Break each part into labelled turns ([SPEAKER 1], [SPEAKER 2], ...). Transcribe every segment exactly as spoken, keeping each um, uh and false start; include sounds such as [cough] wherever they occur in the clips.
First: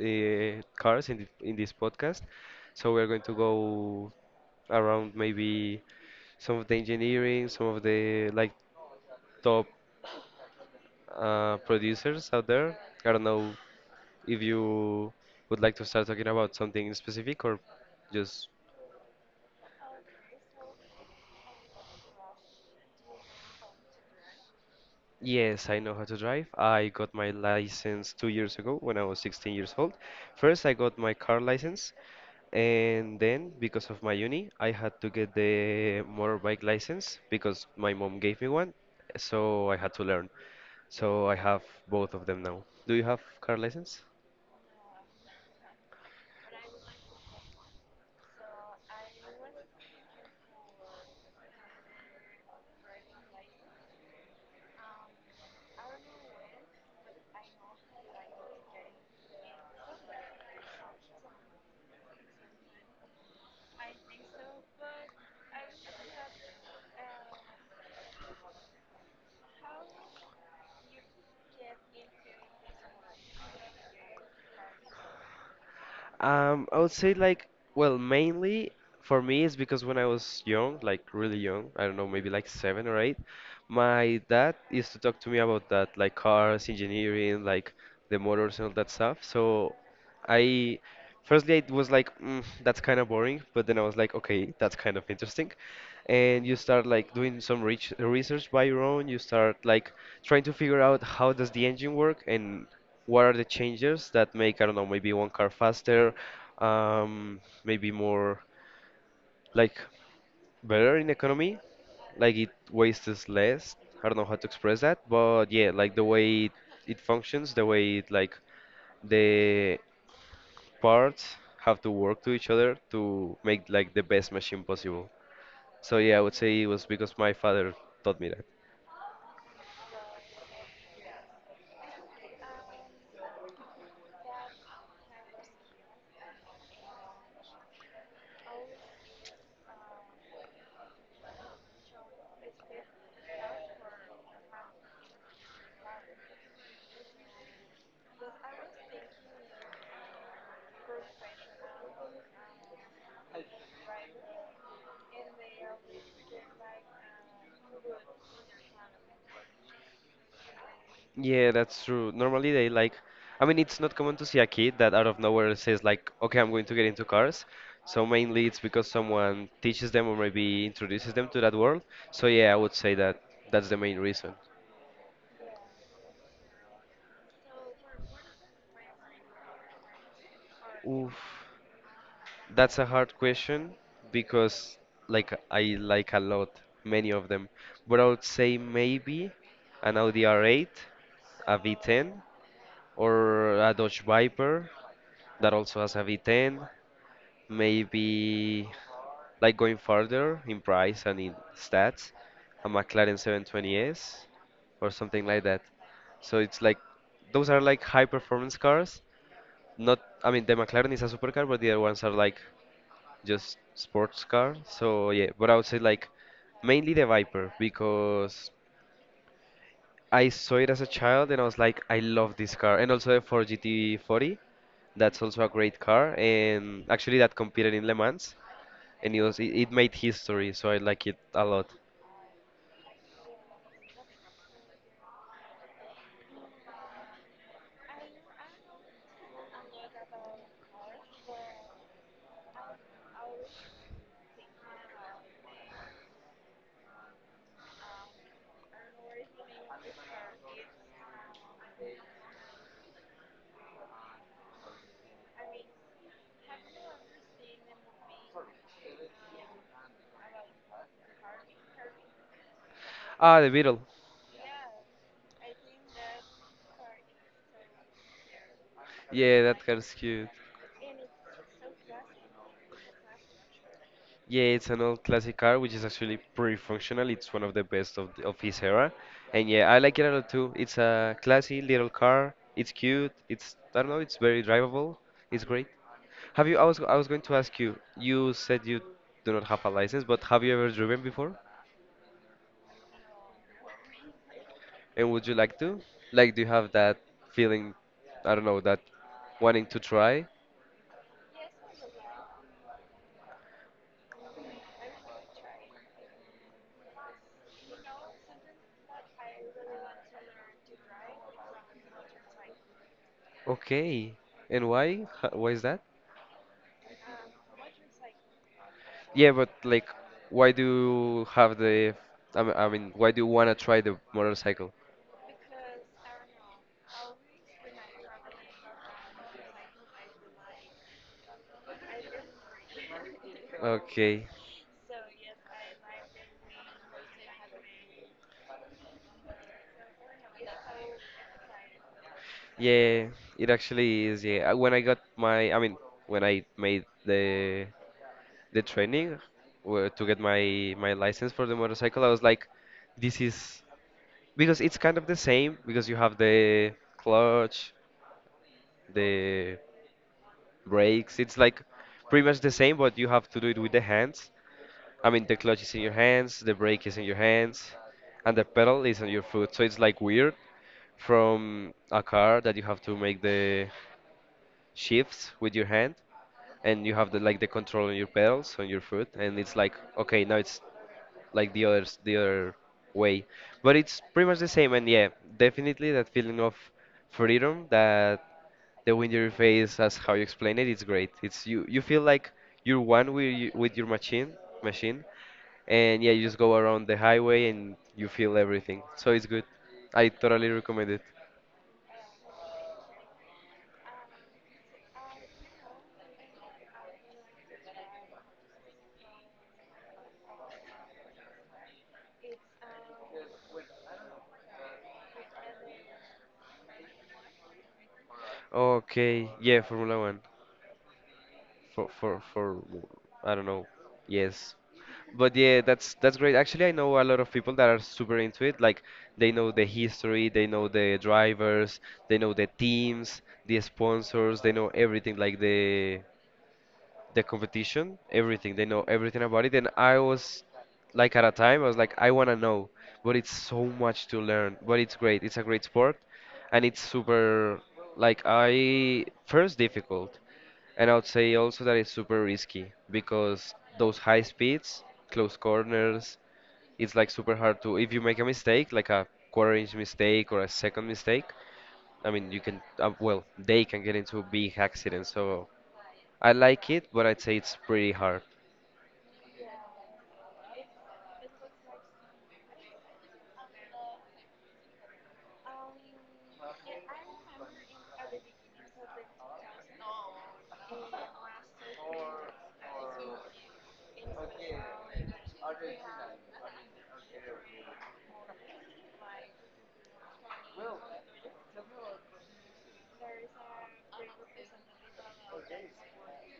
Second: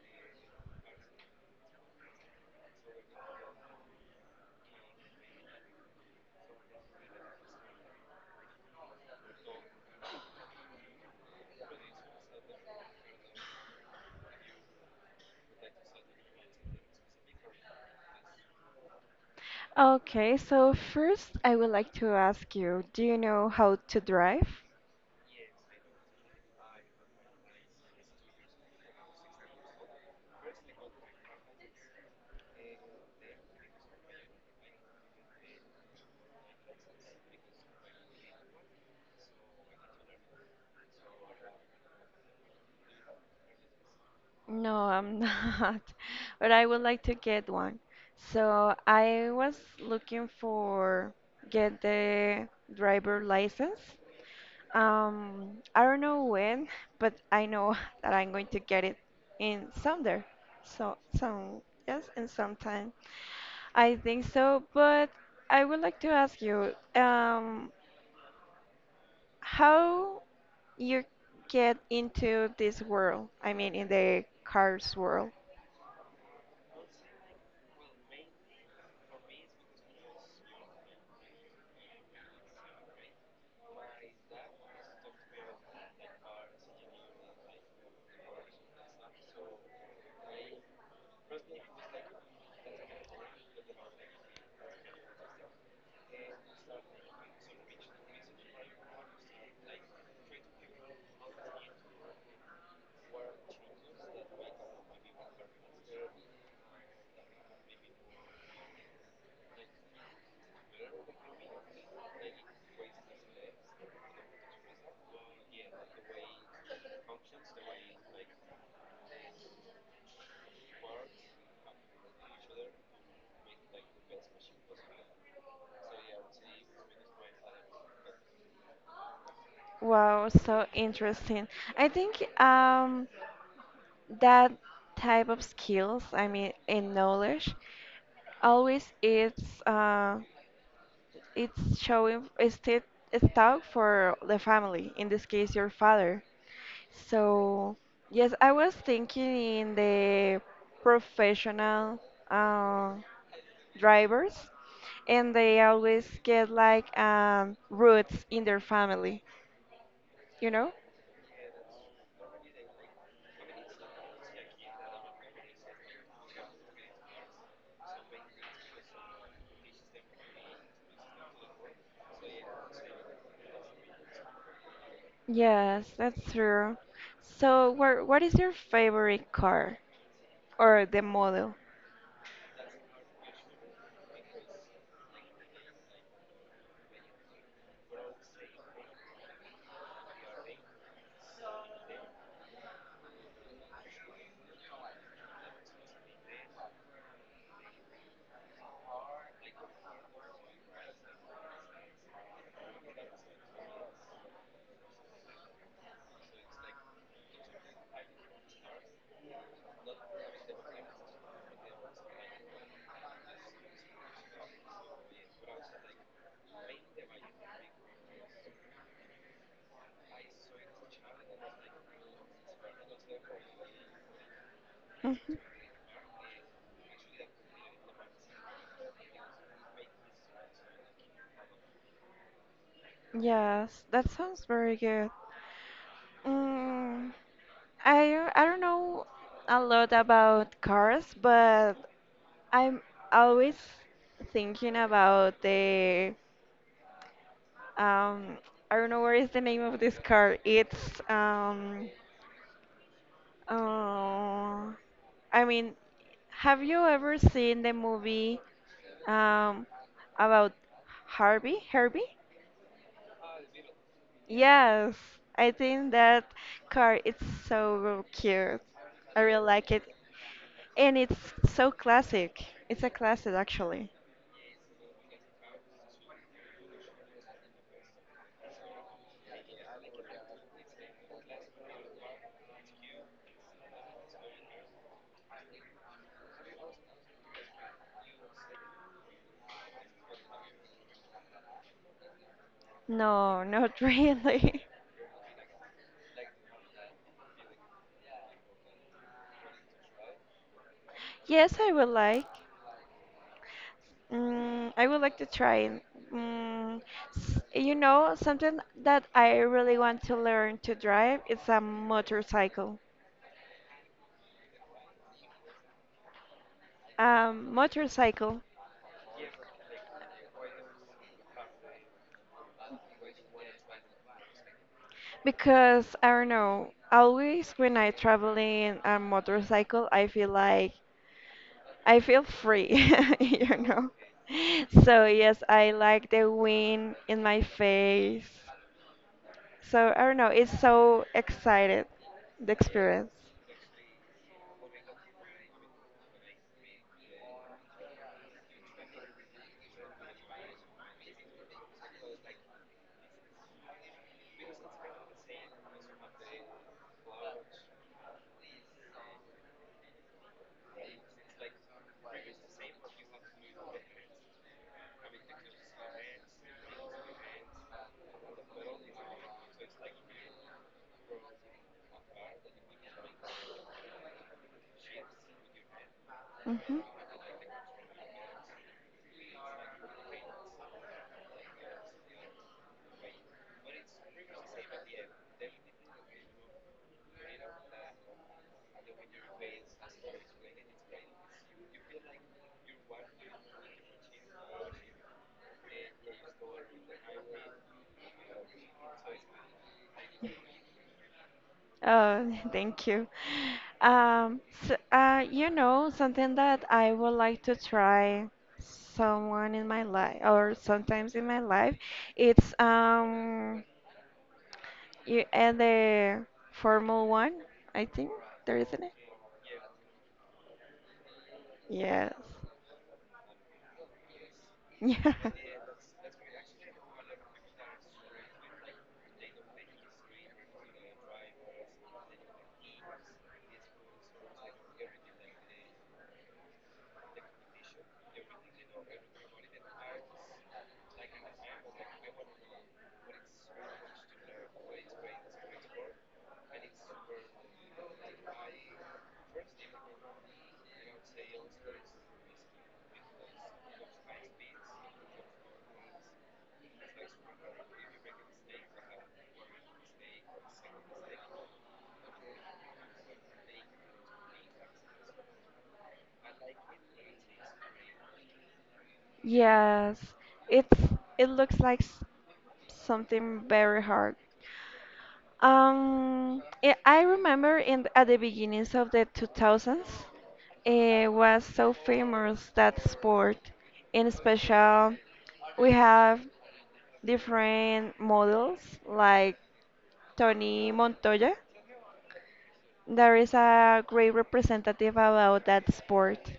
[SPEAKER 1] uh, cars in, the, in this podcast. So we are going to go around maybe some of the engineering, some of the like top uh, producers out there. I don't know if you would like to start talking about something specific or just
[SPEAKER 2] Okay, so first I would like to ask you, do you know how to drive?
[SPEAKER 1] yes, I know how to drive. I got my license two years ago when I was sixteen years old. First, I got my car license. And then, because of my uni, I had to get the motorbike license because my mom gave me one, so I had to learn. So I have both of them now. Do you have car license?
[SPEAKER 2] No, I'm not, [laughs] but I would like to get one. So I was looking for get the driver license. Um, I don't know when, but I know [laughs] that I'm going to get it in someday. So some yes, in some time. I think so, but I would like to ask you, um, how you get into this world? I mean, in the cars world.
[SPEAKER 1] Um, I would say like, well, mainly for me is because when I was young, like really young, I don't know, maybe like seven or eight, my dad used to talk to me about that, like cars, engineering, like the motors and all that stuff. So I, firstly, I was like, mm, that's kind of boring, but then I was like, okay, that's kind of interesting. And you start like doing some reach research by your own, you start like trying to figure out how does the engine work and what are the changes that make, I don't know, maybe one car faster, um, maybe more like better in economy, like it wastes less. I don't know how to express that, but yeah, like the way it, it functions, the way it like the parts have to work to each other to make like the best machine possible. So yeah, I would say it was because my father taught me.
[SPEAKER 2] Wow, so interesting. I think um, that type of skills, I mean, and knowledge, always it's uh, it's showing it's sti- it's talk for the family. In this case, your father. So yes, I was thinking in the professional. uh, drivers and they always get like um, roots in their family, you know?
[SPEAKER 1] Yeah, that's true. Normally they like, I mean, it's not common to see a kid that out of nowhere says like, okay, I'm going to get into cars. So mainly it's because someone teaches them or maybe introduces them to that world. So yeah, I would say that that's the main reason.
[SPEAKER 2] Yes, that's true. So, what what is your favorite car or the
[SPEAKER 1] Oof,
[SPEAKER 2] model?
[SPEAKER 1] that's a hard question because like I like a lot, many of them. But I would say maybe an Audi R eight, a V ten, or a Dodge Viper that also has a V ten. Maybe. Like going further in price and in stats, a McLaren seven twenty S or something like that. So it's like those are like high performance cars. Not, I mean, the McLaren is a supercar, but the other ones are like just sports car. So yeah, but I would say like mainly the Viper because I saw it as a child and I was like, I love this car. And also the Ford G T forty, that's
[SPEAKER 2] Mhm.
[SPEAKER 1] also a great car. And actually, that competed in Le Mans and it was it, it made history, so I like it a lot.
[SPEAKER 2] Yes, that sounds very good. Mm, I I don't know a lot about cars, but I'm always thinking about the um I don't know what is the name of this car. It's um Uh, I mean, have you ever seen the movie um, about Harvey? Herbie?
[SPEAKER 1] Ah, the Beetle.
[SPEAKER 2] Yes, I think that car is so cute. I
[SPEAKER 1] Yeah,
[SPEAKER 2] really
[SPEAKER 1] that
[SPEAKER 2] like it,
[SPEAKER 1] car's cute.
[SPEAKER 2] and it's so classic. It's a classic, actually.
[SPEAKER 1] Yeah, it's an old classic car, which is actually pretty functional. It's one of the best of the, of his era, and yeah, I like it a lot too. It's a classy little car. It's cute. It's I don't know. It's very drivable. It's great. Have you? I was I was going to ask you. You said you do not have a license, but have you ever driven before?
[SPEAKER 2] No, not [laughs] really.
[SPEAKER 1] And would you like to? Like, do you have that feeling? I don't know that wanting to try.
[SPEAKER 2] Yes, I would like. Mm, I would like to try. Mm, s- you know, something that I really want to learn to drive is a motorcycle.
[SPEAKER 1] Okay. And why? Ho- Why is that?
[SPEAKER 2] Um, motorcycle.
[SPEAKER 1] Yeah, but like, why do you have the? I mean, I mean, why do you wanna try the motorcycle?
[SPEAKER 2] Because I don't know, always when I travel in a motorcycle, I feel like I feel free, [laughs] you know.
[SPEAKER 1] Okay.
[SPEAKER 2] So yes, I like the wind in my face. So I don't know, it's so excited, the
[SPEAKER 1] Yeah,
[SPEAKER 2] experience.
[SPEAKER 1] it actually is. Yeah, Uh, when I got my, I mean, when I made the the training where to get my my license for the motorcycle, I was like, this is because it's kind of the same because you have the clutch, the brakes. It's like pretty much the same, but you have to do it with the hands. I mean, the clutch is in your hands, the brake is in your hands, and the pedal is on your foot. So it's like weird from a car that you have to make the shifts with your hand,
[SPEAKER 2] Hmm.
[SPEAKER 1] and you have the like the control on your pedals on your foot, and it's like okay now it's like the other the other way, but it's pretty much the same. And yeah, definitely that feeling of freedom, that the wind in your face as how you explain it, it's great. It's you, you feel like you're one with you, with your machine machine. And yeah, you just go around the highway and you feel everything, so it's good. I totally recommend it.
[SPEAKER 2] Oh, [laughs] thank you. Um, so, uh, you know, something that I would like to try someone in my life or sometimes in my life, it's um you at the Formula One, I think there isn't it?
[SPEAKER 1] Okay, yeah, formula one for
[SPEAKER 2] Yes.
[SPEAKER 1] for for I don't know. Yes.
[SPEAKER 2] [laughs] Yeah.
[SPEAKER 1] But yeah, that's that's great. Actually, I know a lot of people that are super into it. Like they know the history, they know the drivers, they know the teams, the sponsors, they know everything, like the the competition, everything. They know everything about it. And I was like at a time, I was like, I want to know, but it's so much to learn. But it's great. It's a great sport, and it's super like I first difficult, and I would say also that it's super risky because those high speeds, close corners, it's like super hard to if you make a mistake, like a quarter inch mistake or a second mistake. I mean, you can, uh, well, they can get into big accidents. So I like it, but I'd say it's pretty hard.
[SPEAKER 2] Yes. It's it looks like s- something very hard. Um, I I remember in at the beginnings of the two thousands, it was so famous that sport. In special, we have different models like Tony Montoya. There is a great representative about that sport.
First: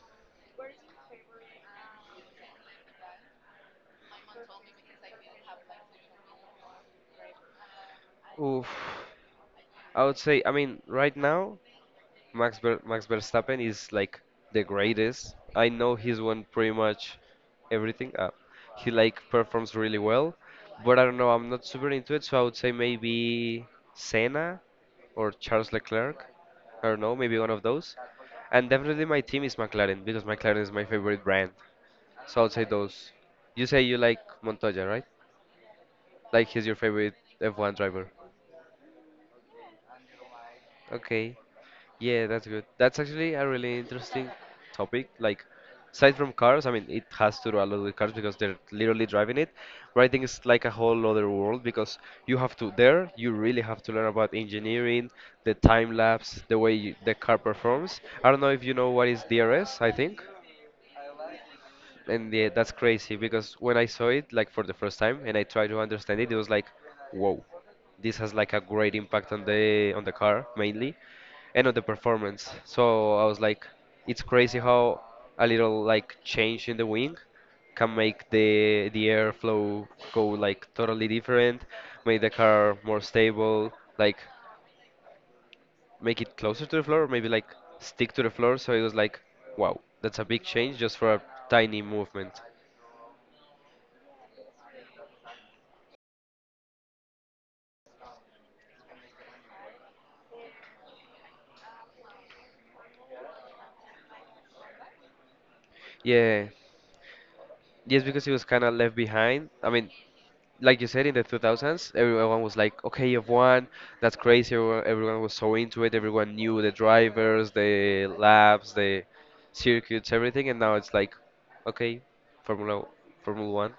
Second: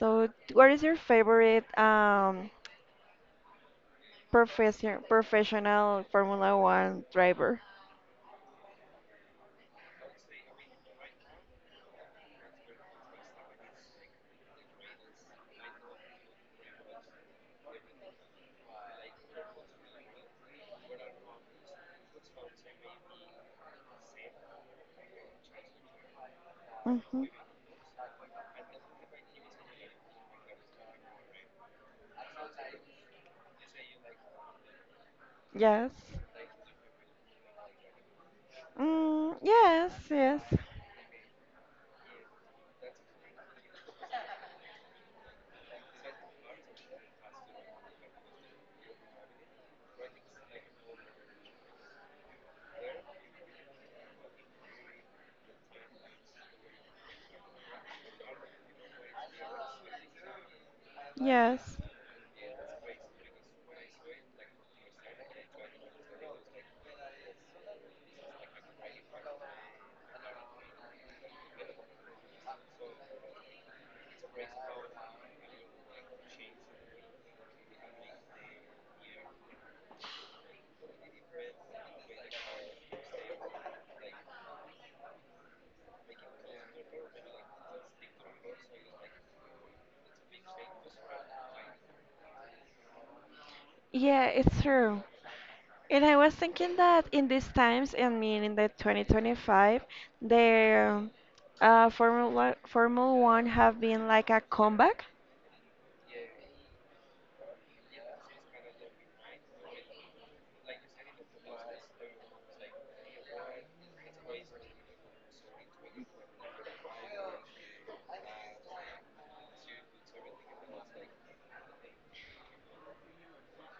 [SPEAKER 2] So, what is your favorite um, profession, professional Formula One driver?
[SPEAKER 1] Oof. I would say, I mean, right now, Max Ver Max Verstappen is like the greatest. I know he's won pretty much everything. Uh, he like performs really well, but I don't know. I'm not super into it, so I would say maybe Senna or Charles Leclerc. I don't know,
[SPEAKER 2] Hmm.
[SPEAKER 1] maybe one of those. And definitely my team is McLaren because McLaren is my favorite brand. So I would say those. You say you like Montoya, right?
[SPEAKER 2] Yes.
[SPEAKER 1] Like he's your favorite F one driver.
[SPEAKER 2] Mm, yes, yes.
[SPEAKER 1] Okay. Yeah, that's good. That's actually a really interesting topic. Like, aside from cars, I mean, it has to do a lot with cars because they're literally driving it. Writing is like a whole other world because you have to, there, you really have to learn about engineering, the time lapse, the way you, the car performs. I don't know if you know what is D R S, I think.
[SPEAKER 2] Yes.
[SPEAKER 1] And yeah, that's crazy because when I saw it like for the first time and I tried to understand it, it was like, whoa, this has like a great impact on the on the car mainly and on the performance. So I was like, it's crazy how a little like change in the wing can make the the airflow go like totally different, make the car more stable, like make it closer to the floor, maybe like stick to the floor. So it was like, wow, that's a big change just for a tiny movement.
[SPEAKER 2] Yeah, it's true. And I was thinking that in these times, I mean in the twenty twenty-five, the uh, Formula Formula One have been like a comeback.
[SPEAKER 1] Yeah, yes, because it was kind of left behind. I mean, like you said, in the two thousands, everyone was like, okay, F one, that's crazy. Everyone, everyone was so into it. Everyone knew the drivers, the laps, the circuits, everything. And now it's like, okay, Formula Formula One.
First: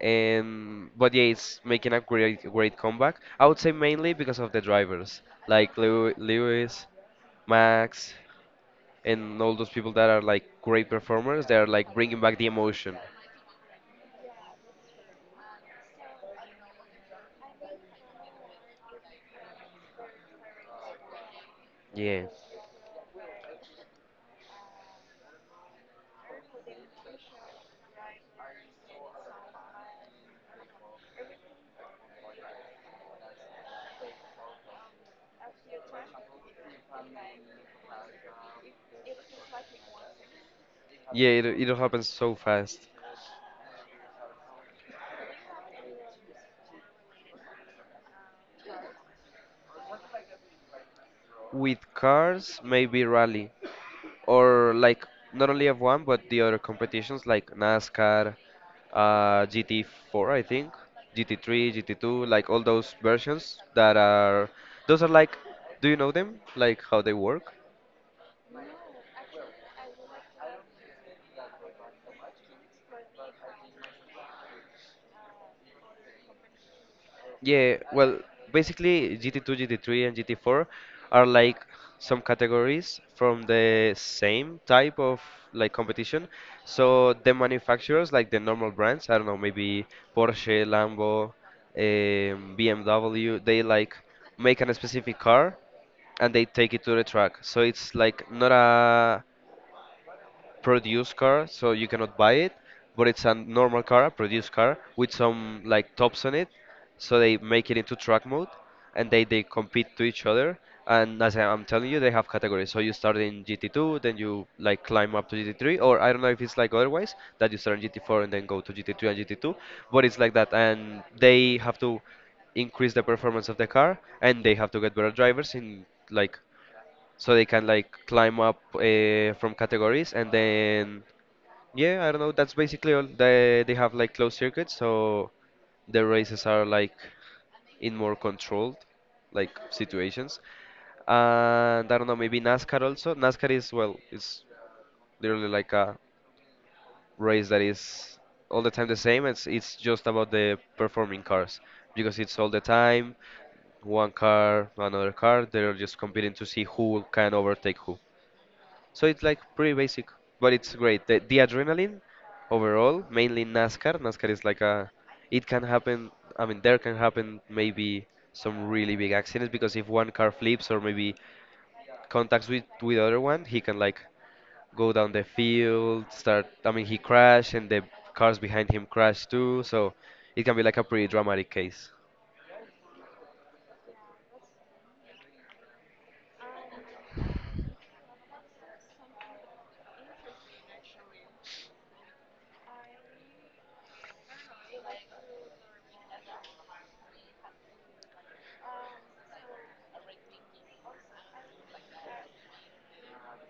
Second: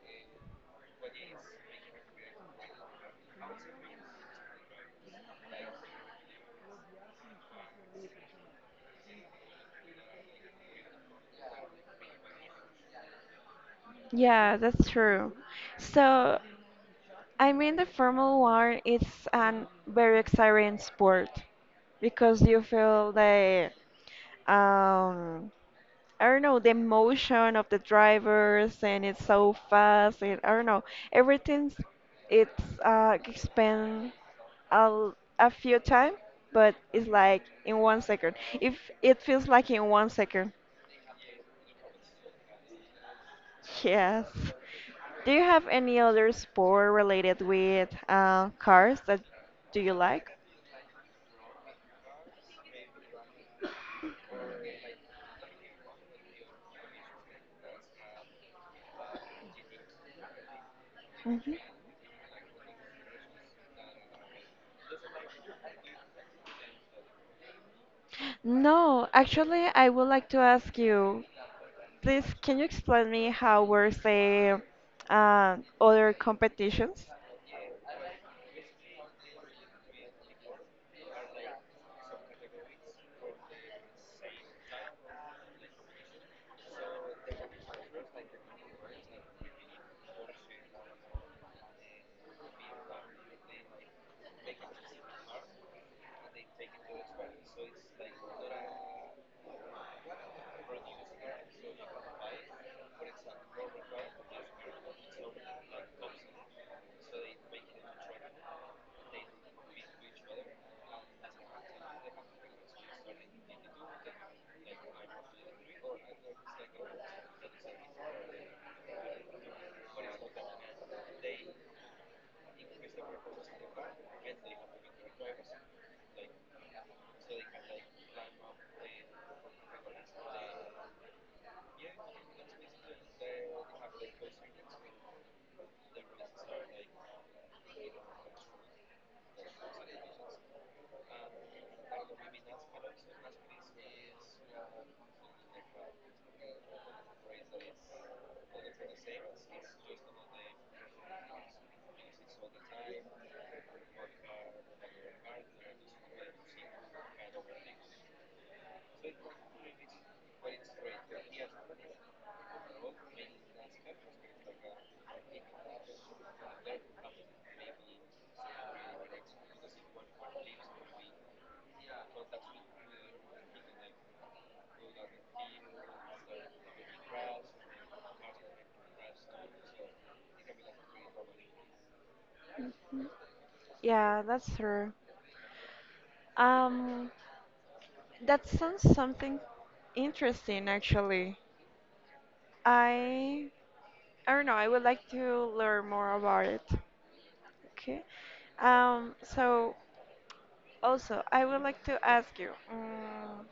[SPEAKER 1] And but yeah, it's making a great great comeback. I would say mainly because of the drivers, like Lew- Lewis, Max, and all those people that are like great performers. They are like bringing back the emotion.
[SPEAKER 2] Yeah, that's true. So, I mean the Formula One is an very exciting sport
[SPEAKER 1] Yeah.
[SPEAKER 2] because you feel the um I don't know, the motion of the drivers and it's so fast and I don't know, everything's it's uh expand a, l- a few time, but it's like in one second. If it feels like in one second.
[SPEAKER 1] Yeah, it, it happens so fast.
[SPEAKER 2] Yes. Do you have any other sport related with uh, cars that do you like?
[SPEAKER 1] With cars, maybe rally, or like not only F one but the other competitions like NASCAR, uh, G T four, I think, G T three,
[SPEAKER 2] Hmm.
[SPEAKER 1] G T two, like all those versions that are. Those are like, do you know them? Like how they work?
[SPEAKER 2] No, actually, I would like to ask you, please, can you explain me how were the uh, other competitions?
[SPEAKER 1] Yeah, well, basically G T two, G T three, and G T four are like some categories from the same type of like competition. So the manufacturers, like the normal brands, I don't know, maybe Porsche, Lambo, um, B M W, they like make an specific car and they take it to the track. So it's like not a produced car, so you cannot buy it, but it's a normal car, a produced car with some like tops on it, so they make it into track mode, and they they compete to each other. And as I- I'm telling you, they have categories. So you start in G T two, then you like climb up to G T three, or I don't know if it's like otherwise that you start in G T four and then go to G T three and G T two, but it's like that, and they have to increase the performance of the car, and they have to get better drivers in like so they can like climb up uh, from categories and then yeah, I don't know, that's basically all. They they have like closed circuits, so the races are like in more controlled like situations. And I don't know, maybe NASCAR. Also NASCAR is, well, it's literally like a race that is all the time the same. It's it's just about the performing cars because it's all the time one car, another car, they're just competing to see who can overtake who. So it's like pretty basic, but it's great. The, the adrenaline overall, mainly in NASCAR. NASCAR is like a, it can happen. I mean, there can happen maybe some really big accidents because if one car flips or maybe contacts with with other one, he can like go down the field, start. I mean, he crash and the cars behind him crash too. So it can be like a pretty dramatic case.
[SPEAKER 2] Yeah, that's true. Um, that sounds something interesting, actually. I I don't know. I would like to learn more about it. Okay. Um, so also, I would like to ask you um,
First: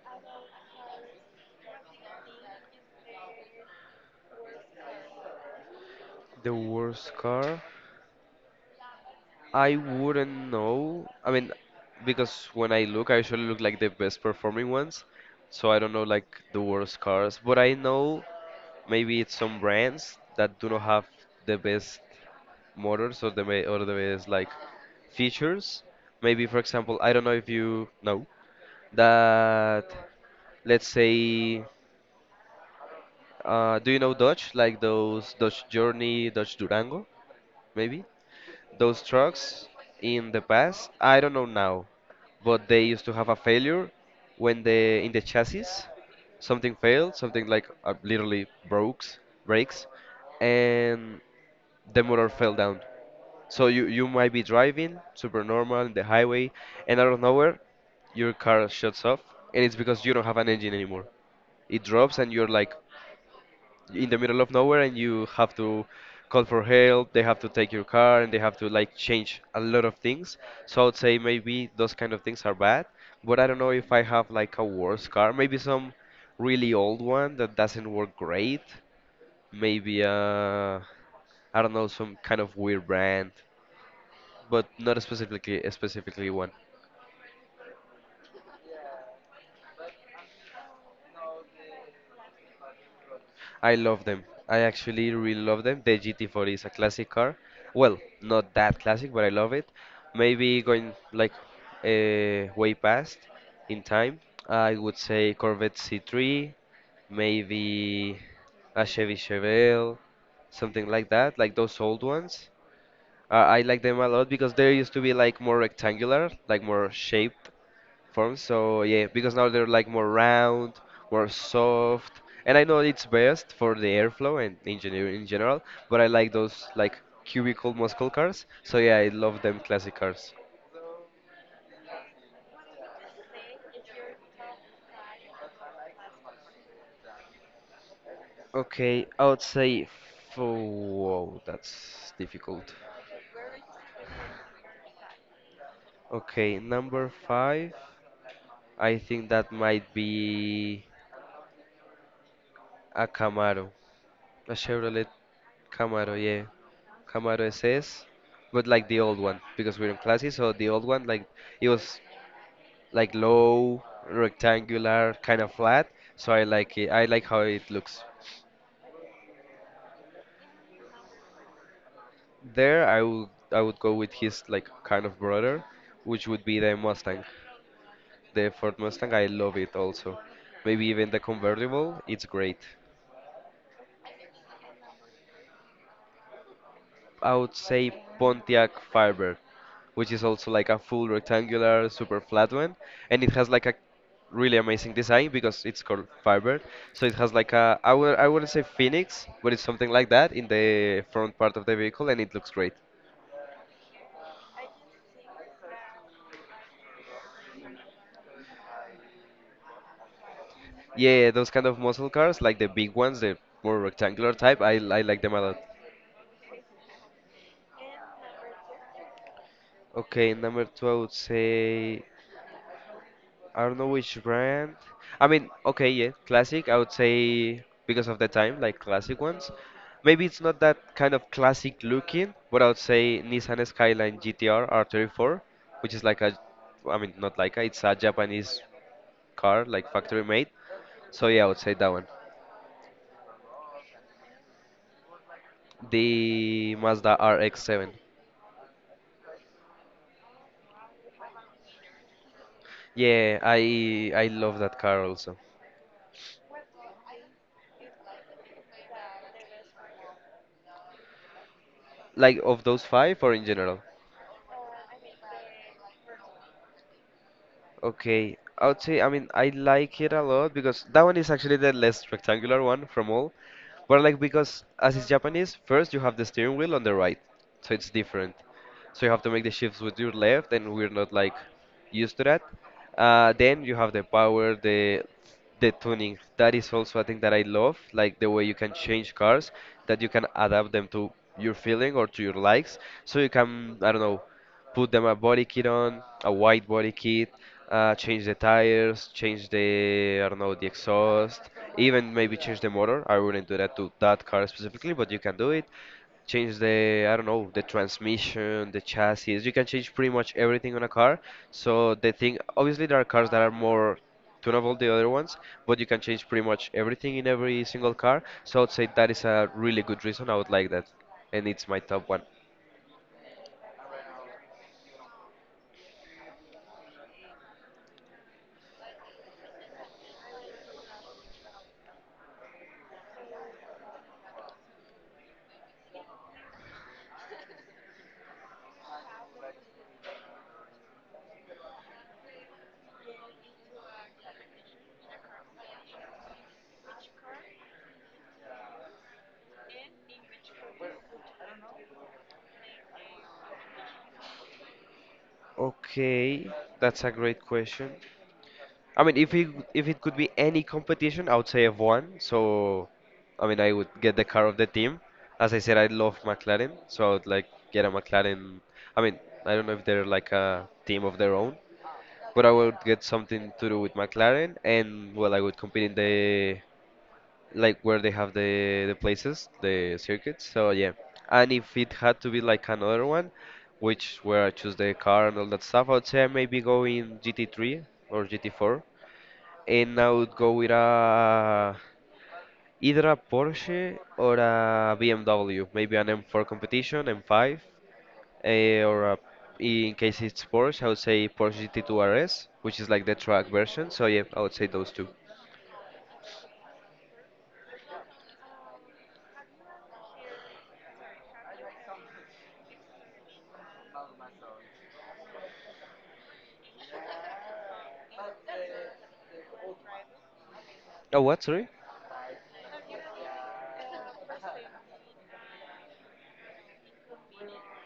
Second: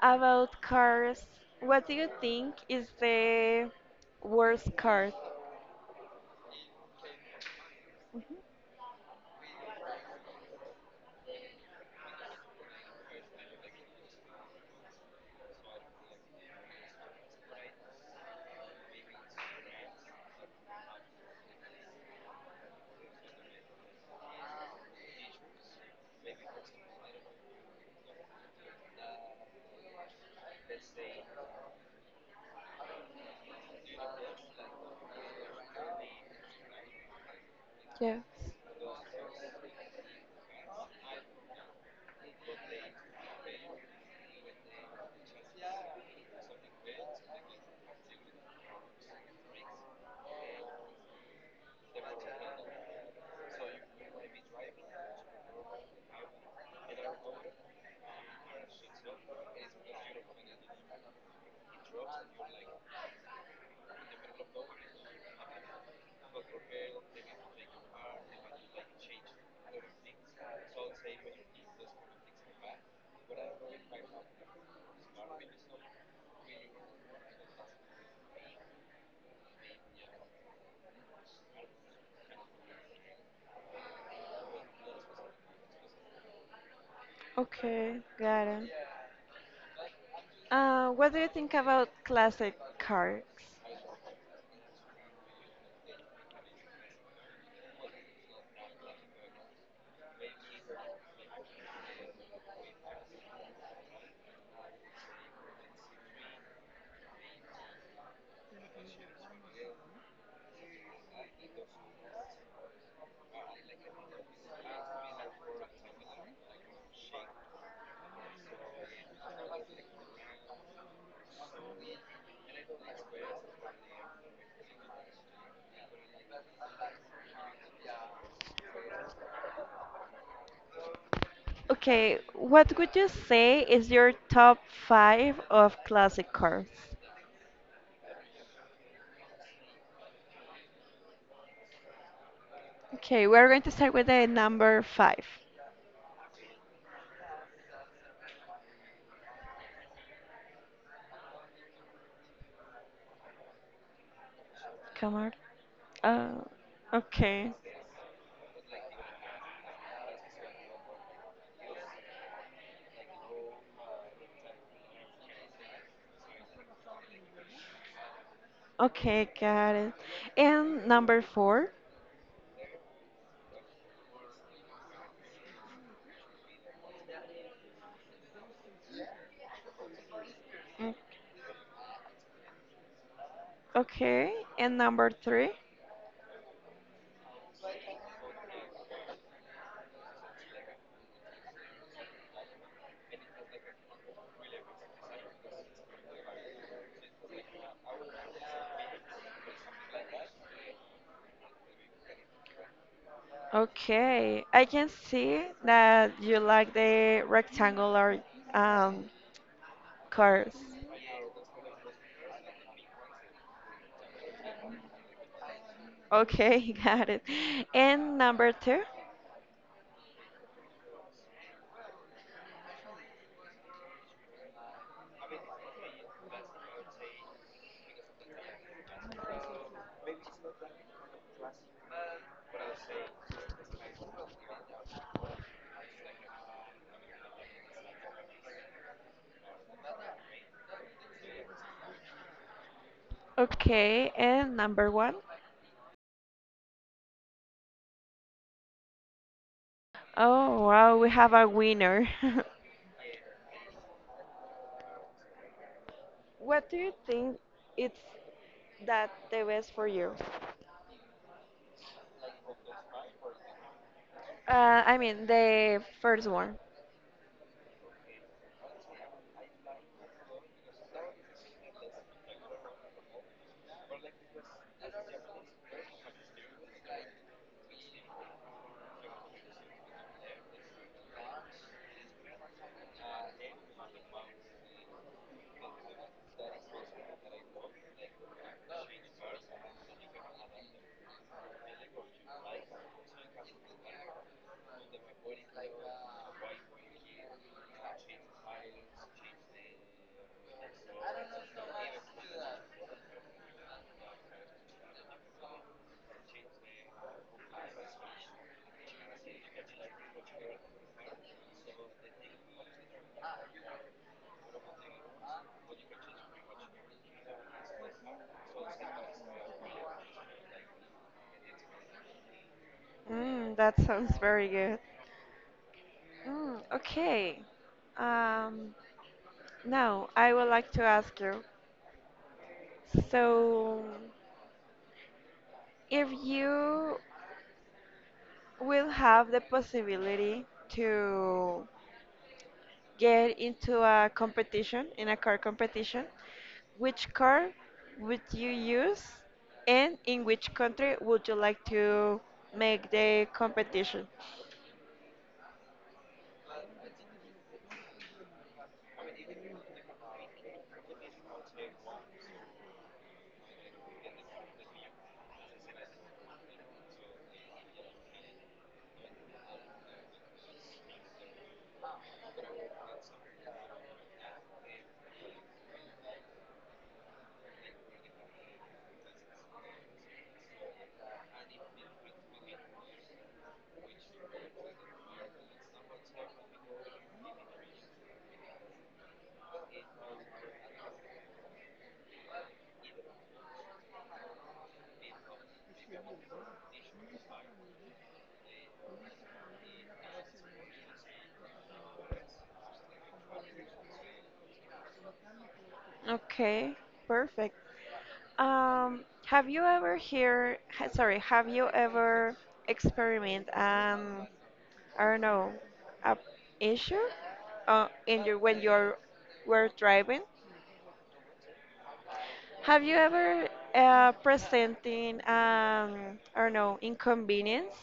[SPEAKER 2] about cars. What do you think is the worst car?
[SPEAKER 1] The worst car.
[SPEAKER 2] Mhm.
[SPEAKER 1] I wouldn't know. I mean, because when I look, I usually look like the best performing ones, so I don't know like the worst cars. But I know maybe it's some brands that do not have the best motors or the ma- or the best like features. Maybe for example, I don't know if you know that. Let's say, uh, do you know Dodge? Like those Dodge Journey, Dodge Durango, maybe?
[SPEAKER 2] Yes.
[SPEAKER 1] Those trucks in the past, I don't know now, but they used to have a failure when the in the chassis something failed, something like uh, literally breaks, breaks, and the motor fell down. So you you might be driving super normal in the highway, and out of nowhere, your car shuts off, and it's because you don't have an engine anymore. It drops, and you're like, in the middle of nowhere and you have to call for help. They have to take your car and they have to like change a lot of things. So I would say maybe those kind of things are bad, but I don't know if I have like a worse car. Maybe some really old one that doesn't work great, maybe uh I don't know, some kind of weird brand, but not specifically specifically one.
[SPEAKER 2] Okay, got it. Uh, what do you think about classic cars?
[SPEAKER 1] I love them. I actually really love them. The gt four is a classic car. Well, not that classic, but I love it. Maybe going like uh, way past in time, I would say Corvette C three, maybe a Chevy Chevelle, something like that, like those old ones. Uh, I like them a lot because they used to be like more rectangular, like more shaped forms. So yeah, because now they're like more round, more soft, and I know it's best for the airflow and engineering in general. But I like those like cubicle muscle cars. So yeah, I love them classic cars.
[SPEAKER 2] Okay, what would you say is your top five of classic cars?
[SPEAKER 1] Okay, I would say whoa, that's difficult.
[SPEAKER 2] Okay, we're going to start with the number five.
[SPEAKER 1] Okay, number five. I think that might be a Camaro, a Chevrolet
[SPEAKER 2] Come on.
[SPEAKER 1] Camaro.
[SPEAKER 2] Uh,
[SPEAKER 1] Yeah, Camaro
[SPEAKER 2] okay.
[SPEAKER 1] S S, but like the old one because we're in classic, so the old one, like it was like low, rectangular, kind of flat. So I like it. I like how it looks.
[SPEAKER 2] Okay, got it. And number four.
[SPEAKER 1] There, I would I would go with his like kind of brother, which would be the Mustang. The Ford Mustang, I love it also. Maybe
[SPEAKER 2] Mm,
[SPEAKER 1] even the convertible, it's great.
[SPEAKER 2] Okay, and number three.
[SPEAKER 1] I would say Pontiac Firebird, which is also like a full rectangular, super flat one, and it has like a really amazing design because it's called Firebird. So it has like a I would I wouldn't say Phoenix, but it's something like that in the front part of the vehicle, and it looks great.
[SPEAKER 2] Okay, I can see that you like the rectangular um, cars.
[SPEAKER 1] Yeah, those kind of muscle cars, like the big ones, the more rectangular type, I I like them a lot.
[SPEAKER 2] Okay, [laughs] got it. And number two?
[SPEAKER 1] Okay, number two, I would say I don't know which brand. I mean, okay, yeah, classic. I would say because of the time, like classic ones. Maybe it's not that kind of classic looking, but I would say Nissan Skyline G T R R thirty-four, which is like a, I mean, not like a, it's a Japanese car, like factory made. So yeah, I would say that one.
[SPEAKER 2] Okay, and number one?
[SPEAKER 1] The Mazda R X seven.
[SPEAKER 2] Oh, wow, we have a winner. [laughs]
[SPEAKER 1] Yeah, I I love that car also.
[SPEAKER 2] What do you think it's that the best for you?
[SPEAKER 1] Like of those five or in general?
[SPEAKER 2] Uh, I mean, the first one.
[SPEAKER 1] Okay, I would say, I mean, I like it a lot because that one is actually the less rectangular one from all. But I like because as it's Japanese, first you have the steering wheel on the right, so it's different, so you have to make the shifts with your left, and we're not like used to that. Uh, then you have the power, the the tuning. That is also a thing that I love, like the way you can change cars, that you can adapt them to your feeling or to your likes. So you can, I don't know, put them a body kit on, a white body kit, uh, change the tires, change the, I don't know, the exhaust, even maybe change the motor. I wouldn't do that to that car specifically, but you can do it, change the, I don't know, the transmission, the chassis. You can change pretty much everything on a car. So the thing, obviously, there are cars that are more tunable than the other ones, but you can change pretty much everything in every single car. So I'd say that is a really good reason. I would like that, and it's my top one.
[SPEAKER 2] Mm, that sounds very good. Mm, okay. Um, Now, I would like to ask you. So, if you will have the possibility to get into a competition, in a car competition, which car would you use and in which country would you like to make the competition?
[SPEAKER 1] Okay, that's a great question. I mean, if it if it could be any competition, I would say F one. So, I mean, I would get the car of the team. As I said, I love McLaren, so I would like get a McLaren. I mean, I don't know if they're like a team of their own, but I would get something to do with McLaren, and well, I would compete in the like where they have the the places, the circuits. So yeah, and if it had to be like another one, which where I choose the car and all that stuff, I would say I maybe go in G T three or G T four and I would go with a either a Porsche or a B M W, maybe an M four competition, M five, eh, or a, in case it's Porsche, I would say Porsche G T two R S, which is like the track version. So yeah, I would say those two.
[SPEAKER 2] Okay, perfect. Um, have you ever hear, ha- Sorry, have you ever experiment um, I don't know, a issue uh, in your when you're were driving?
[SPEAKER 1] Oh, what? Sorry.
[SPEAKER 2] Have you ever uh, presenting um I don't know inconvenience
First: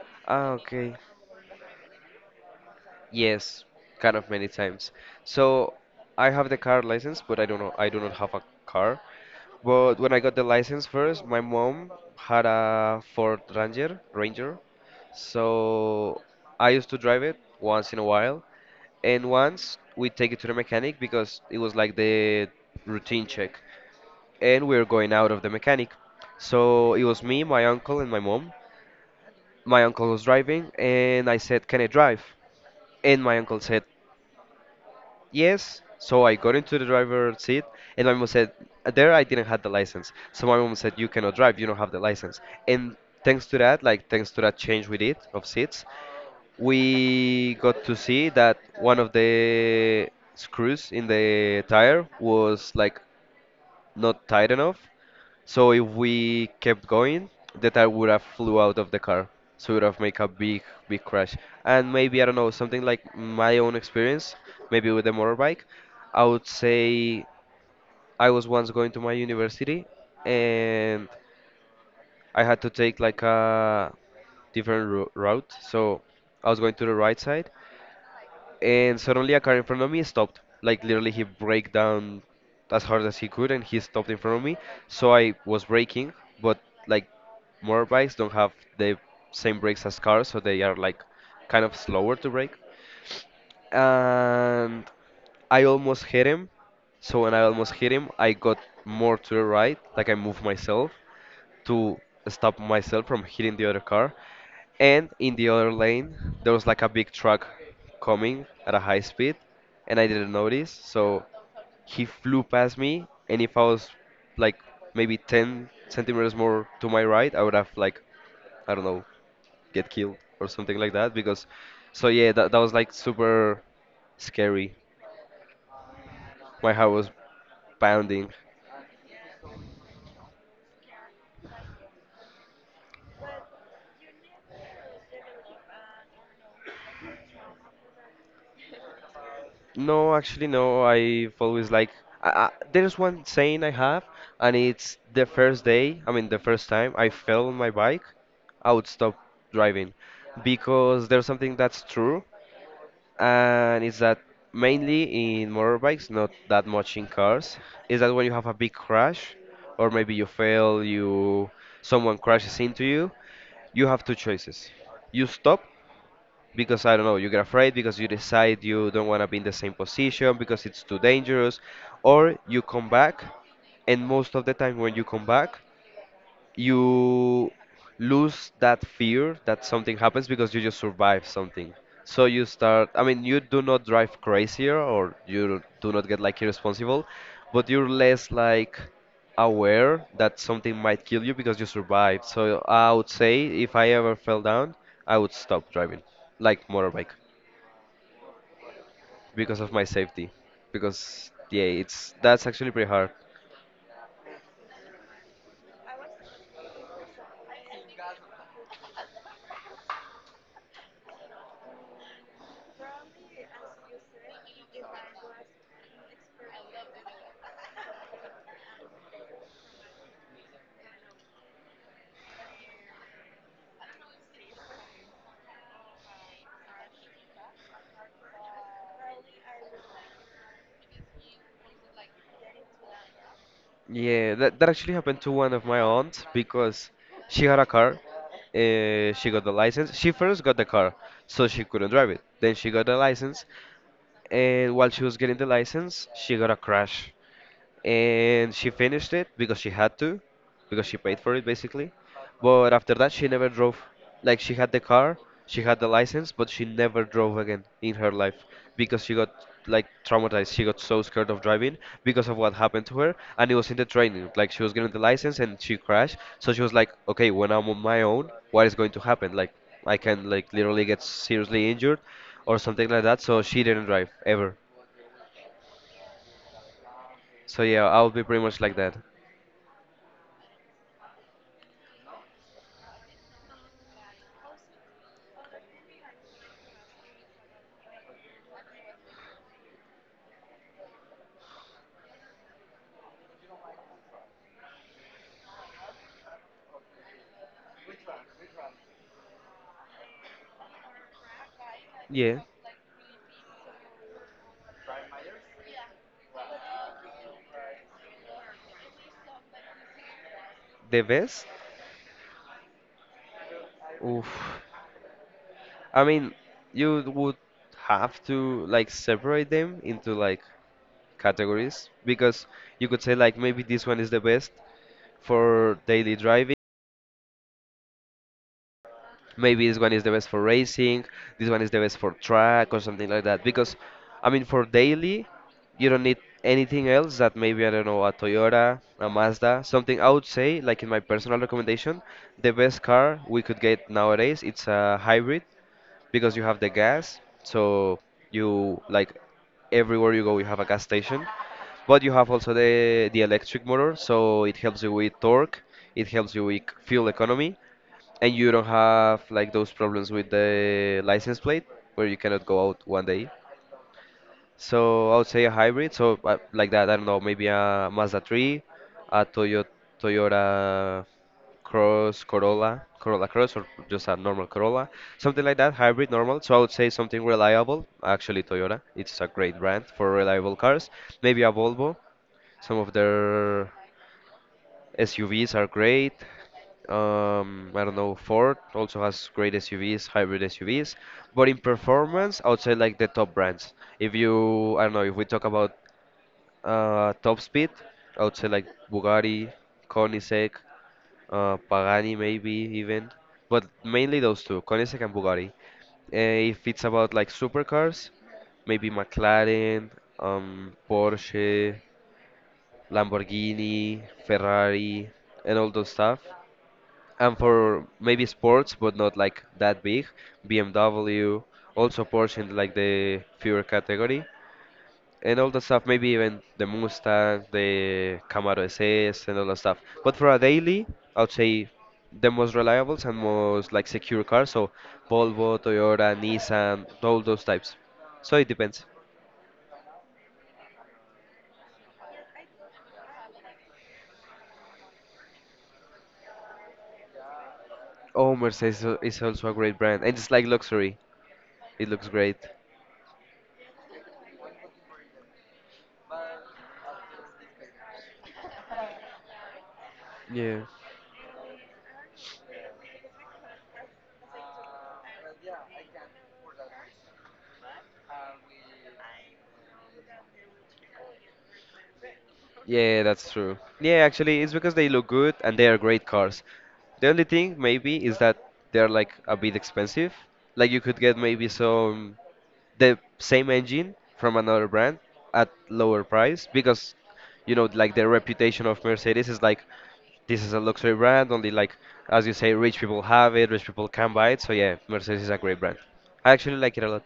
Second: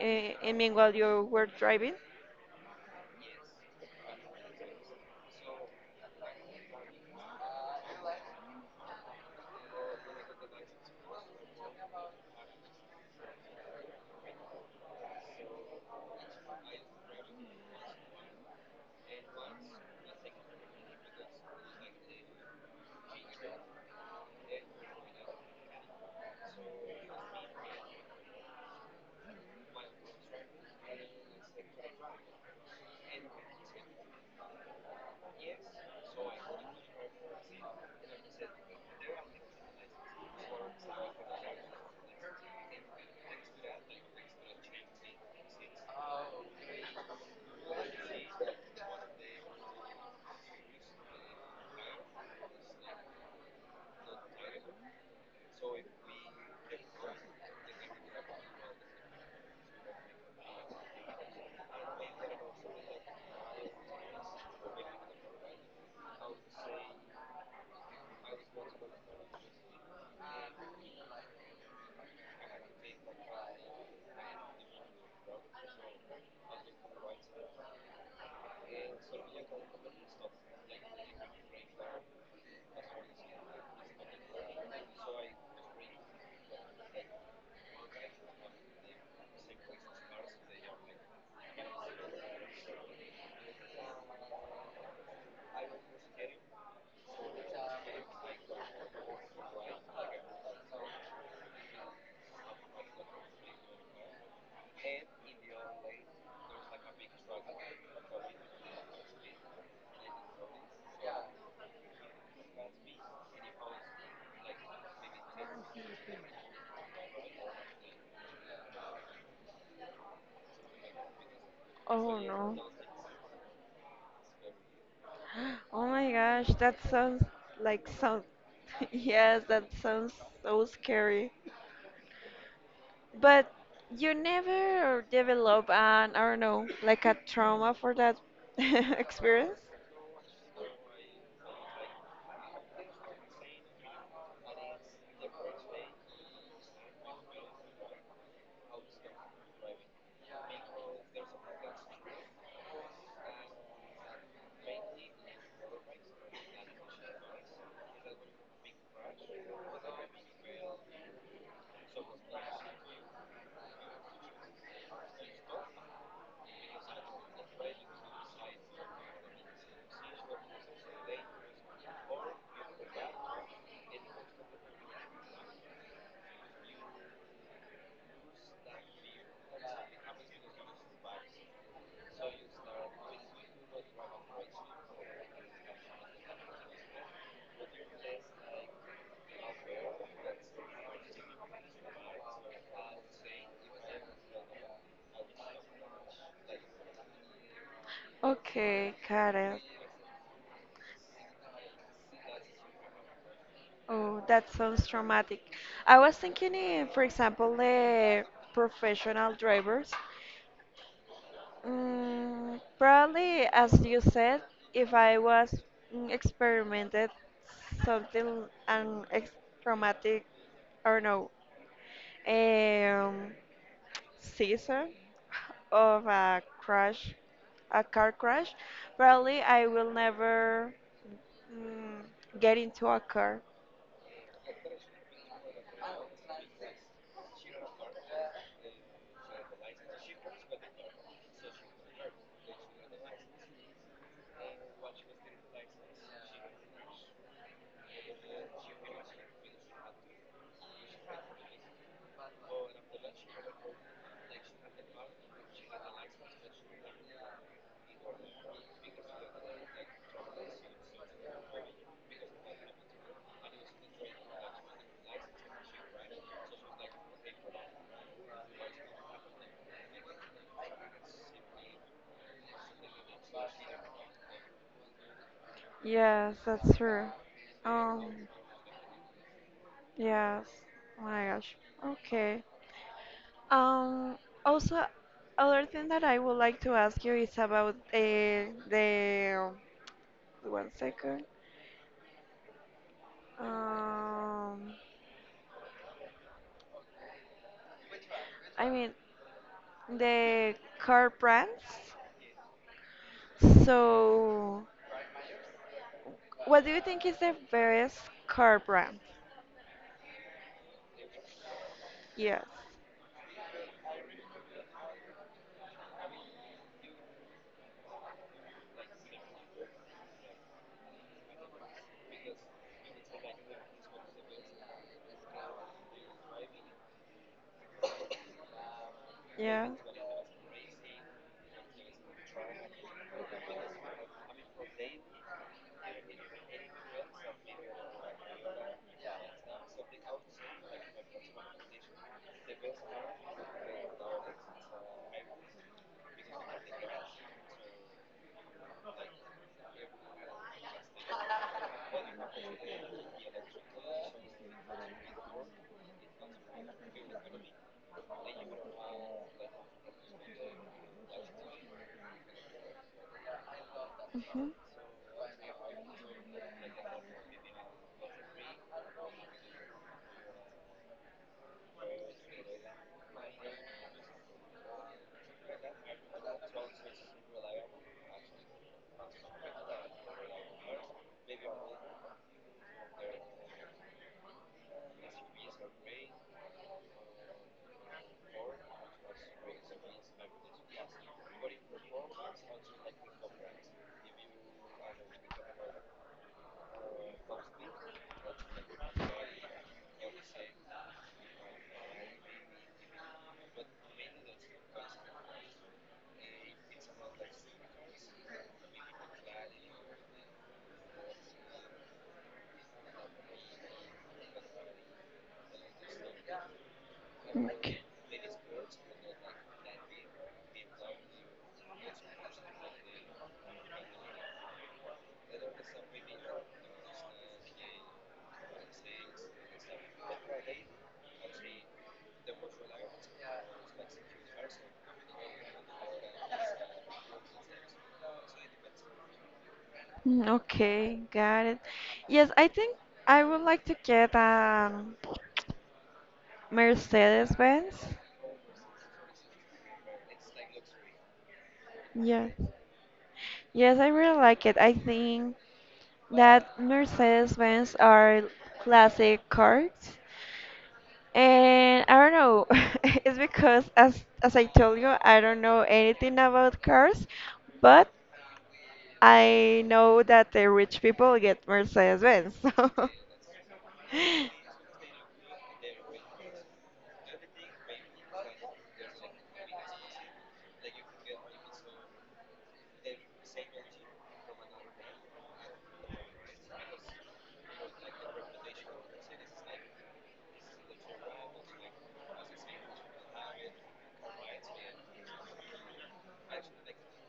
[SPEAKER 2] in,
[SPEAKER 1] Ah,
[SPEAKER 2] in mean while
[SPEAKER 1] okay.
[SPEAKER 2] you were driving?
[SPEAKER 1] Yes, kind of many times. So I have the car license, but I don't know. I do not have a car. But when I got the license first, my mom had a Ford Ranger, Ranger, so I used to drive it once in a while, and once we take it to the mechanic because it was like the routine check, and we were going out of the mechanic. So it was me, my uncle, and my mom. My uncle was driving, and I said, "Can I drive?" And my uncle said, yes, so I got into the driver's seat, and my mom said, uh, there I didn't have the license. So my mom said, you cannot drive, you don't have the license. And thanks to that, like thanks to that change we did of seats, we got to see that one of the screws in the tire was like not tight enough. So if we kept going, the tire would have flew out of the car. So it would have made a big, big crash. And maybe, I don't know, something like my own experience, maybe with the motorbike, I would say I was once going to my university and I had to take like a different ro route. So I was going to the right side and suddenly a car in front of me stopped. Like literally he braked down as hard as he could and he stopped in front of me. So I was braking, but like motorbikes don't have the same brakes as cars, so they are like kind of slower to brake. And I almost hit him. So when I almost hit him, I got more to the right, like I moved myself to stop myself from hitting the other car. And in the other lane, there was like a big truck coming at a high speed, and I didn't notice. So he flew past me, and if I was like maybe ten centimeters more to my right, I would have like, I don't know, get killed or something like that. Because, so
[SPEAKER 2] Oh
[SPEAKER 1] yeah, that,
[SPEAKER 2] no.
[SPEAKER 1] that was like super scary.
[SPEAKER 2] [gasps] Oh my gosh,
[SPEAKER 1] My
[SPEAKER 2] that
[SPEAKER 1] heart was
[SPEAKER 2] sounds, like, so,
[SPEAKER 1] pounding.
[SPEAKER 2] [laughs] yes, that sounds so scary. But you never develop an, I don't know, like a trauma for that [laughs] experience?
[SPEAKER 1] No, actually, no. I've always like I, I, there's one saying I have, and it's the first day. I mean, the first time I fell on my bike, I would stop driving because there's something that's true, and it's that mainly in motorbikes, not that much in cars, is that when you have a big crash, or maybe you fail, you someone crashes into you, you have two choices. You stop because I don't know, you get afraid because you decide you don't want to be in the same position because it's too dangerous, or you come back, and most of the time when you come back, you lose that fear that something happens because you just survive something. So you start, I mean, you do not drive crazier or you do not get like irresponsible, but you're less like aware that something might kill you because you survived. So I would say if I ever fell down, I would stop driving, like motorbike,
[SPEAKER 2] Okay, got it.
[SPEAKER 1] because of my safety. Because yeah, it's that's actually pretty hard.
[SPEAKER 2] Oh, that sounds traumatic. I was thinking if, for example, the professional drivers. Mm, probably, as you said, if I was mm, experimented something an ex traumatic or no, um, season of a crash, a car crash, probably I will never mm, get into a car.
[SPEAKER 1] Yeah, that, that actually happened to one of my aunts because she had a car. Uh, she got the license. She first got the car, so she couldn't drive it. Then she got the license, and while she was getting the license, she got a crash and she finished it because she had to, because she paid for it basically. But after that she never drove. Like, she had the car, she had the license, but she never drove again in her life because she got like traumatized. She got so scared of driving because of what happened to her. And it was in the training, like she was getting the license and she crashed, so she was like, okay, when I'm on my own, what is going to happen? Like, I can like literally get seriously injured or something like that. So she didn't drive ever.
[SPEAKER 2] Yes, that's true.
[SPEAKER 1] So yeah, I
[SPEAKER 2] Um,
[SPEAKER 1] would be pretty much like that.
[SPEAKER 2] Yes. Oh my gosh. Okay. Um, Also, other thing that I would like to ask you is about uh, the one second. Um, I mean the car brands.
[SPEAKER 1] Yeah.
[SPEAKER 2] So, what do you think is the best car brand?
[SPEAKER 1] The best?
[SPEAKER 2] Yes.
[SPEAKER 1] Oof. I mean, you would have to like separate them into like categories, because you could say like maybe this one is the best for daily driving,
[SPEAKER 2] Yeah.
[SPEAKER 1] maybe this one is the best for racing, this one is the best for track or something like that. Because I mean, for daily, you don't need anything else that, maybe I don't know, a Toyota, a Mazda, something. I would say like, in my personal recommendation, the best car we could get nowadays it's a hybrid because you have the gas. So you like, everywhere you go, you have a gas station. But you have also the the electric motor, so it helps you with torque, it helps you with fuel economy, and you don't have like those problems with the license plate where you cannot go out one day.
[SPEAKER 2] Mm-hmm.
[SPEAKER 1] So I would say a hybrid. So uh, like that, I don't know, maybe a Mazda 3, a Toyota Toyota Cross Corolla, Corolla Cross, or just a normal Corolla, something like that, hybrid, normal. So I would say something reliable. Actually, Toyota, it's a great brand for reliable cars. Maybe a Volvo, some of their S U Vs are great. Um, I don't know, Ford also has great S U Vs, hybrid S U Vs, but in performance, I would say like the top brands. If you, I don't know, if we talk about uh, top speed, I would say like Bugatti, Koenigsegg, uh, Pagani maybe even, but mainly those two, Koenigsegg and Bugatti. Uh, if it's about like supercars, maybe McLaren, um, Porsche, Lamborghini, Ferrari, and all those stuff, and
[SPEAKER 2] Okay.
[SPEAKER 1] for maybe sports, but not like that big. B M W, also Porsche in like the fewer category, and all the stuff. Maybe even the Mustang, the Camaro S S, and all that stuff. But for a daily, I would say the most reliable and most like secure cars. So Volvo, Toyota, Nissan, all those types. So it depends.
[SPEAKER 2] Mm, okay, got it. Yes, I think I would like to get a Mercedes-Benz.
[SPEAKER 1] Oh, Mercedes is also a great brand, and it's like luxury. It looks
[SPEAKER 2] Yes.
[SPEAKER 1] great.
[SPEAKER 2] Yes, I really like it. I think that Mercedes-Benz are classic cars.
[SPEAKER 1] Yeah.
[SPEAKER 2] And I don't know, [laughs] it's because as as I told you, I don't know anything about cars, but I know that the rich people get Mercedes-Benz. [laughs] So.
[SPEAKER 1] Yeah, that's true. Yeah, actually, it's because they look good and they are great cars. The only thing maybe is that they're like a bit expensive. Like, you could get maybe some the same engine from another brand at lower price, because you know like the reputation of Mercedes is like, this is a luxury brand, only, like as you say, rich people have it, rich people can buy it. So yeah, Mercedes is a great brand. I actually like it a lot.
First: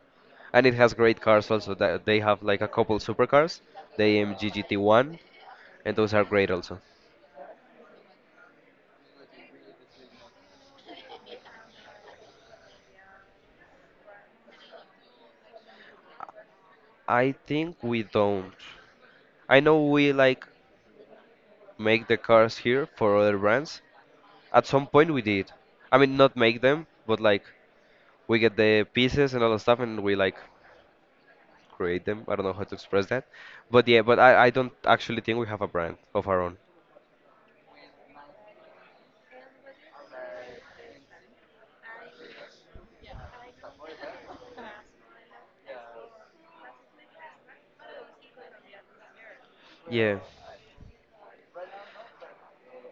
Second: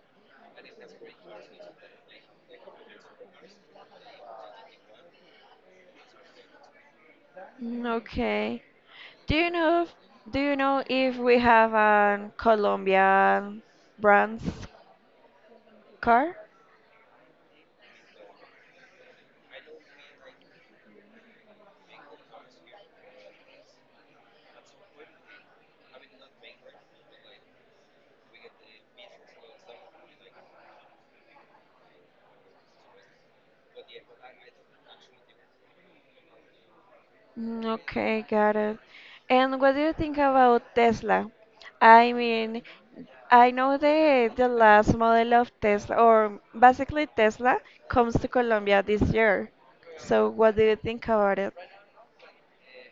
[SPEAKER 1] And it has great cars also. that- They have like a couple supercars, the A M G G T one, and those are great also.
[SPEAKER 2] Mm, okay. Do you know do you know if we have a Colombian brand's car?
[SPEAKER 1] I think we don't. I know we like make the cars here for other brands. At some point we did. I mean, not make them, but like we get the pieces and all the stuff and we like create them. I don't know how to express that. But yeah, but I, I don't actually think we have a brand of our own.
[SPEAKER 2] Mm, okay, got it. And what do you think about Tesla? I mean, I know the the last model of Tesla, or basically Tesla, comes to Colombia this year.
[SPEAKER 1] Yeah.
[SPEAKER 2] So what do you think about it?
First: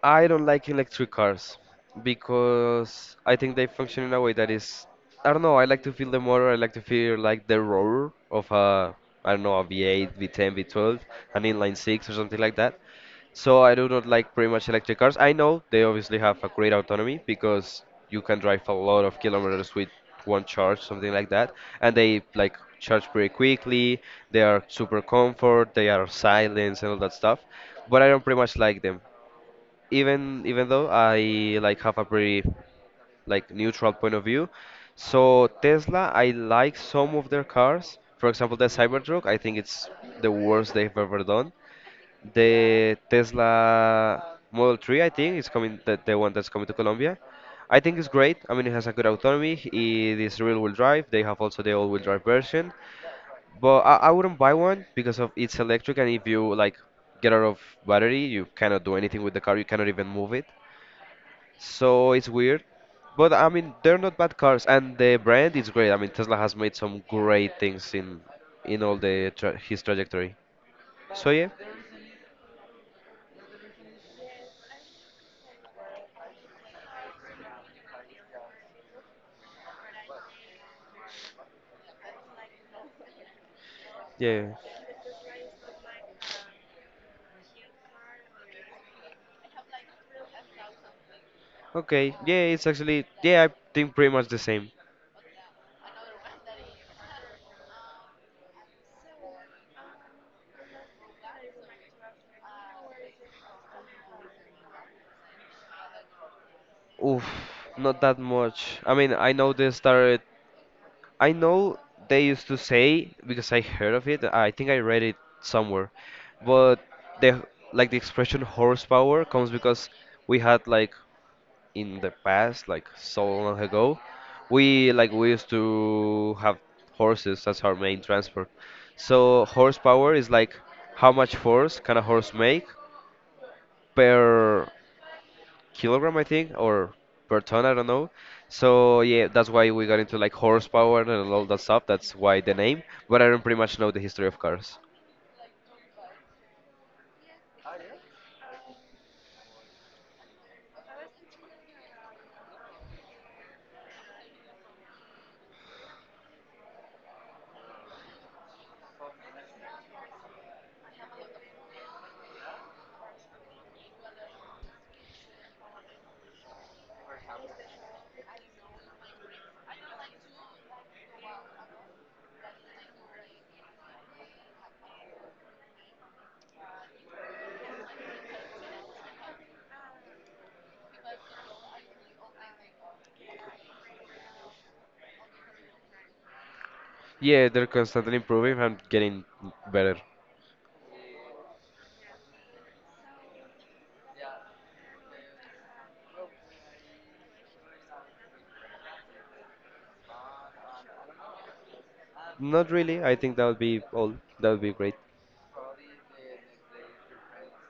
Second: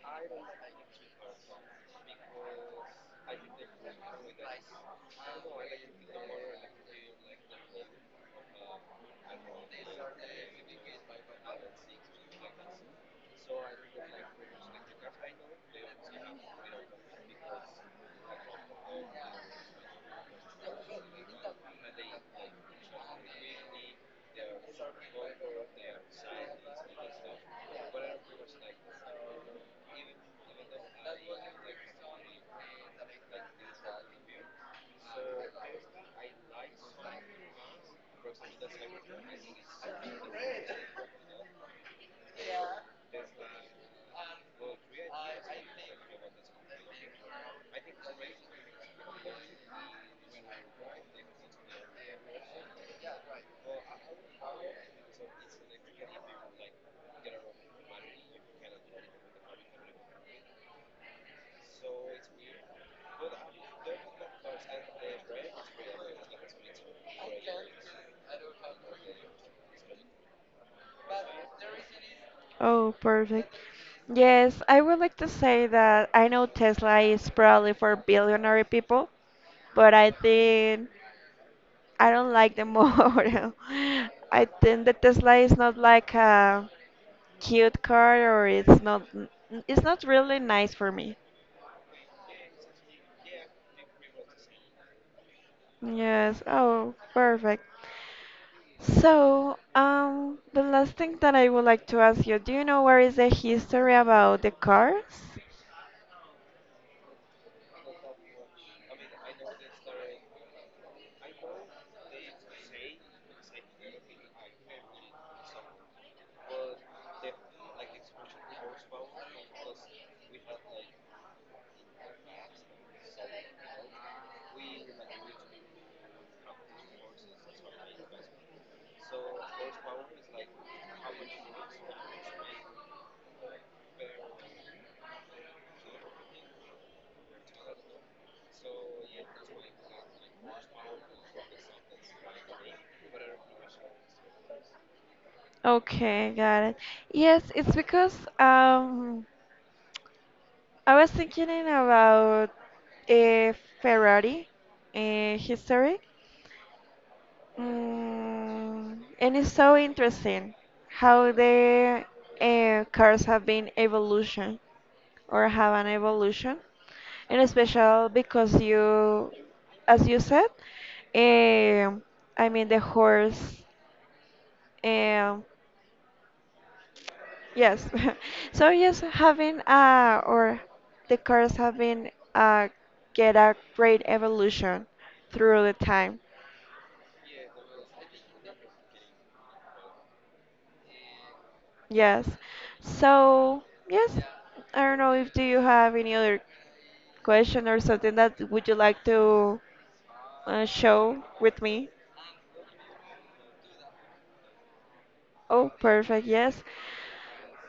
[SPEAKER 1] I don't like electric cars because I think they function in a way that is, I don't know, I like to feel the motor, I like to feel like the roar of a, I don't know, a V eight, V ten, V twelve, an inline six or something like that. So I do not like pretty much electric cars. I know they obviously have a great autonomy because you can drive a lot of kilometers with one charge, something like that, and they like charge pretty quickly. They are super comfort, they are silence and all that stuff. But I don't pretty much like them, even even though I like have a pretty like neutral point of view. So Tesla, I like some of their cars. For example, the Cybertruck, I think it's the worst they've ever done. The Tesla Model 3, I think, is coming, the, the one that's coming to Colombia. I think it's great. I mean, it has a good autonomy. It is rear-wheel drive. They have also the all-wheel drive version, but I, I wouldn't buy one because of it's electric, and if you like get out of battery, you cannot do anything with the car. You cannot even move it. So it's weird. But I mean, they're not bad cars, and the brand is great. I mean, Tesla has made some great things in in all the tra his trajectory. So yeah,
[SPEAKER 2] Oh, perfect. Yes, I would like to say that I know Tesla is probably for billionaire people, but I think I don't like the [laughs] model. I
[SPEAKER 1] yeah,
[SPEAKER 2] think the Tesla is not like a cute car, or it's not. It's not really nice for me.
[SPEAKER 1] okay, yeah. It's actually, yeah, I think pretty much the same.
[SPEAKER 2] Yes. Oh, perfect. So, um, the last thing that I would like to ask you, do you know where is the history about the cars?
[SPEAKER 1] Oof, not that much. I mean, I know they started. I know they used to say, because I heard of it, I think I read it somewhere, but the like the expression horsepower comes because we had like, in the past, like so long ago, we like we used to have horses as our main transport. So horsepower is like how much force can a horse make per kilogram, I think, or per ton, I don't know. So yeah, that's why we got into like horsepower and all that stuff. That's why the name. But I don't pretty much know the history of cars.
[SPEAKER 2] Okay, got it. Yes, it's because um, I was thinking about uh, Ferrari uh, history. Mm, and it's so interesting how the uh, cars have been evolution or have an evolution, and especially because you, as you said, um I mean the horse, um, yes. [laughs] So yes, having uh, or the cars have been uh, get a great evolution through the time.
[SPEAKER 1] Yeah, they're constantly improving and getting better.
[SPEAKER 2] Yes. So, yes, I don't know if do you have any other question or something that would you like to uh, show with me?
[SPEAKER 1] Not really. I think that would be all. That would be great.
[SPEAKER 2] Oh, perfect. Yes.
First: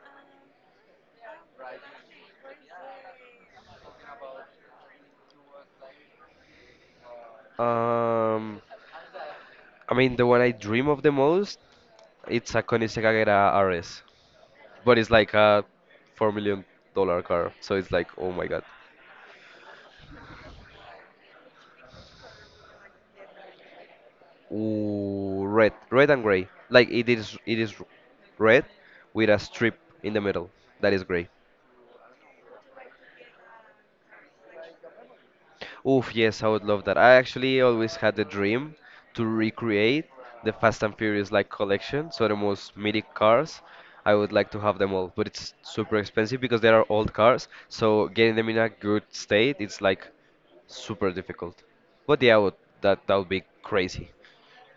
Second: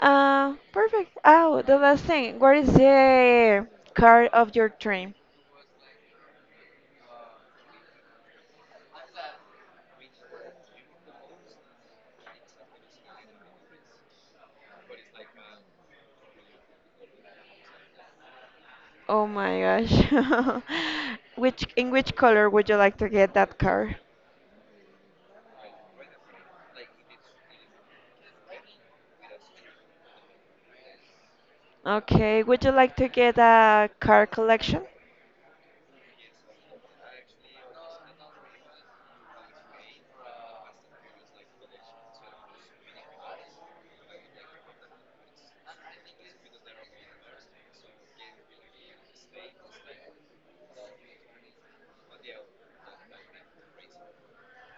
[SPEAKER 2] Uh, perfect. Oh, the last thing. What is the car of your dream?
[SPEAKER 1] Um, I mean, the one I dream of the most, it's a Koenigsegg Agera R S, but it's like a four million dollar car, so it's like, oh my God.
[SPEAKER 2] Oh my gosh. [laughs] Which in which color would you like to get that car?
[SPEAKER 1] Ooh, red, red and gray. Like, it is, it is red with a strip in the middle that is gray.
[SPEAKER 2] Okay, would you like to get a car collection?
[SPEAKER 1] Oof, yes, I would love that. I actually always had the dream to recreate the Fast and Furious like collection, so the most mythic cars. I would like to have them all, but it's super expensive because they are old cars. So getting them in a good state, it's like super difficult. But yeah, would, that that would be crazy.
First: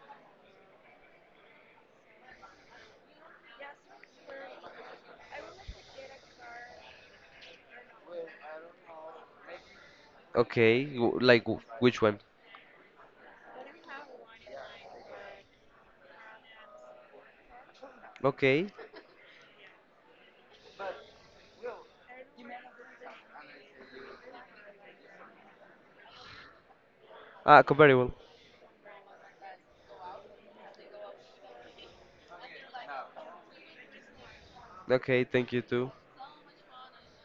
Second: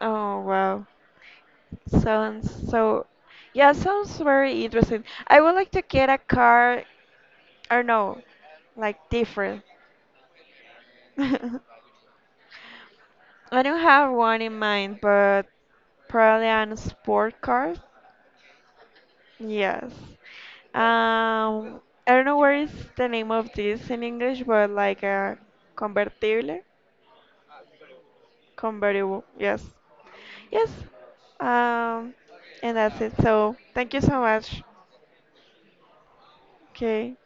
[SPEAKER 2] Oh wow. Sounds so, yeah, sounds very interesting. I would like to get a car, I don't know, like different.
[SPEAKER 1] Okay,
[SPEAKER 2] [laughs]
[SPEAKER 1] w-
[SPEAKER 2] I
[SPEAKER 1] like w- which one?
[SPEAKER 2] don't have one in mind, but probably an sport car.
[SPEAKER 1] Okay,
[SPEAKER 2] Yes. Um, I don't know where is the name of this in English, but like a convertible,
[SPEAKER 1] ah, comparable.
[SPEAKER 2] convertible. Yes. Yes. Um, and that's it. So thank you so much.
[SPEAKER 1] Okay, thank you too.
[SPEAKER 2] Okay.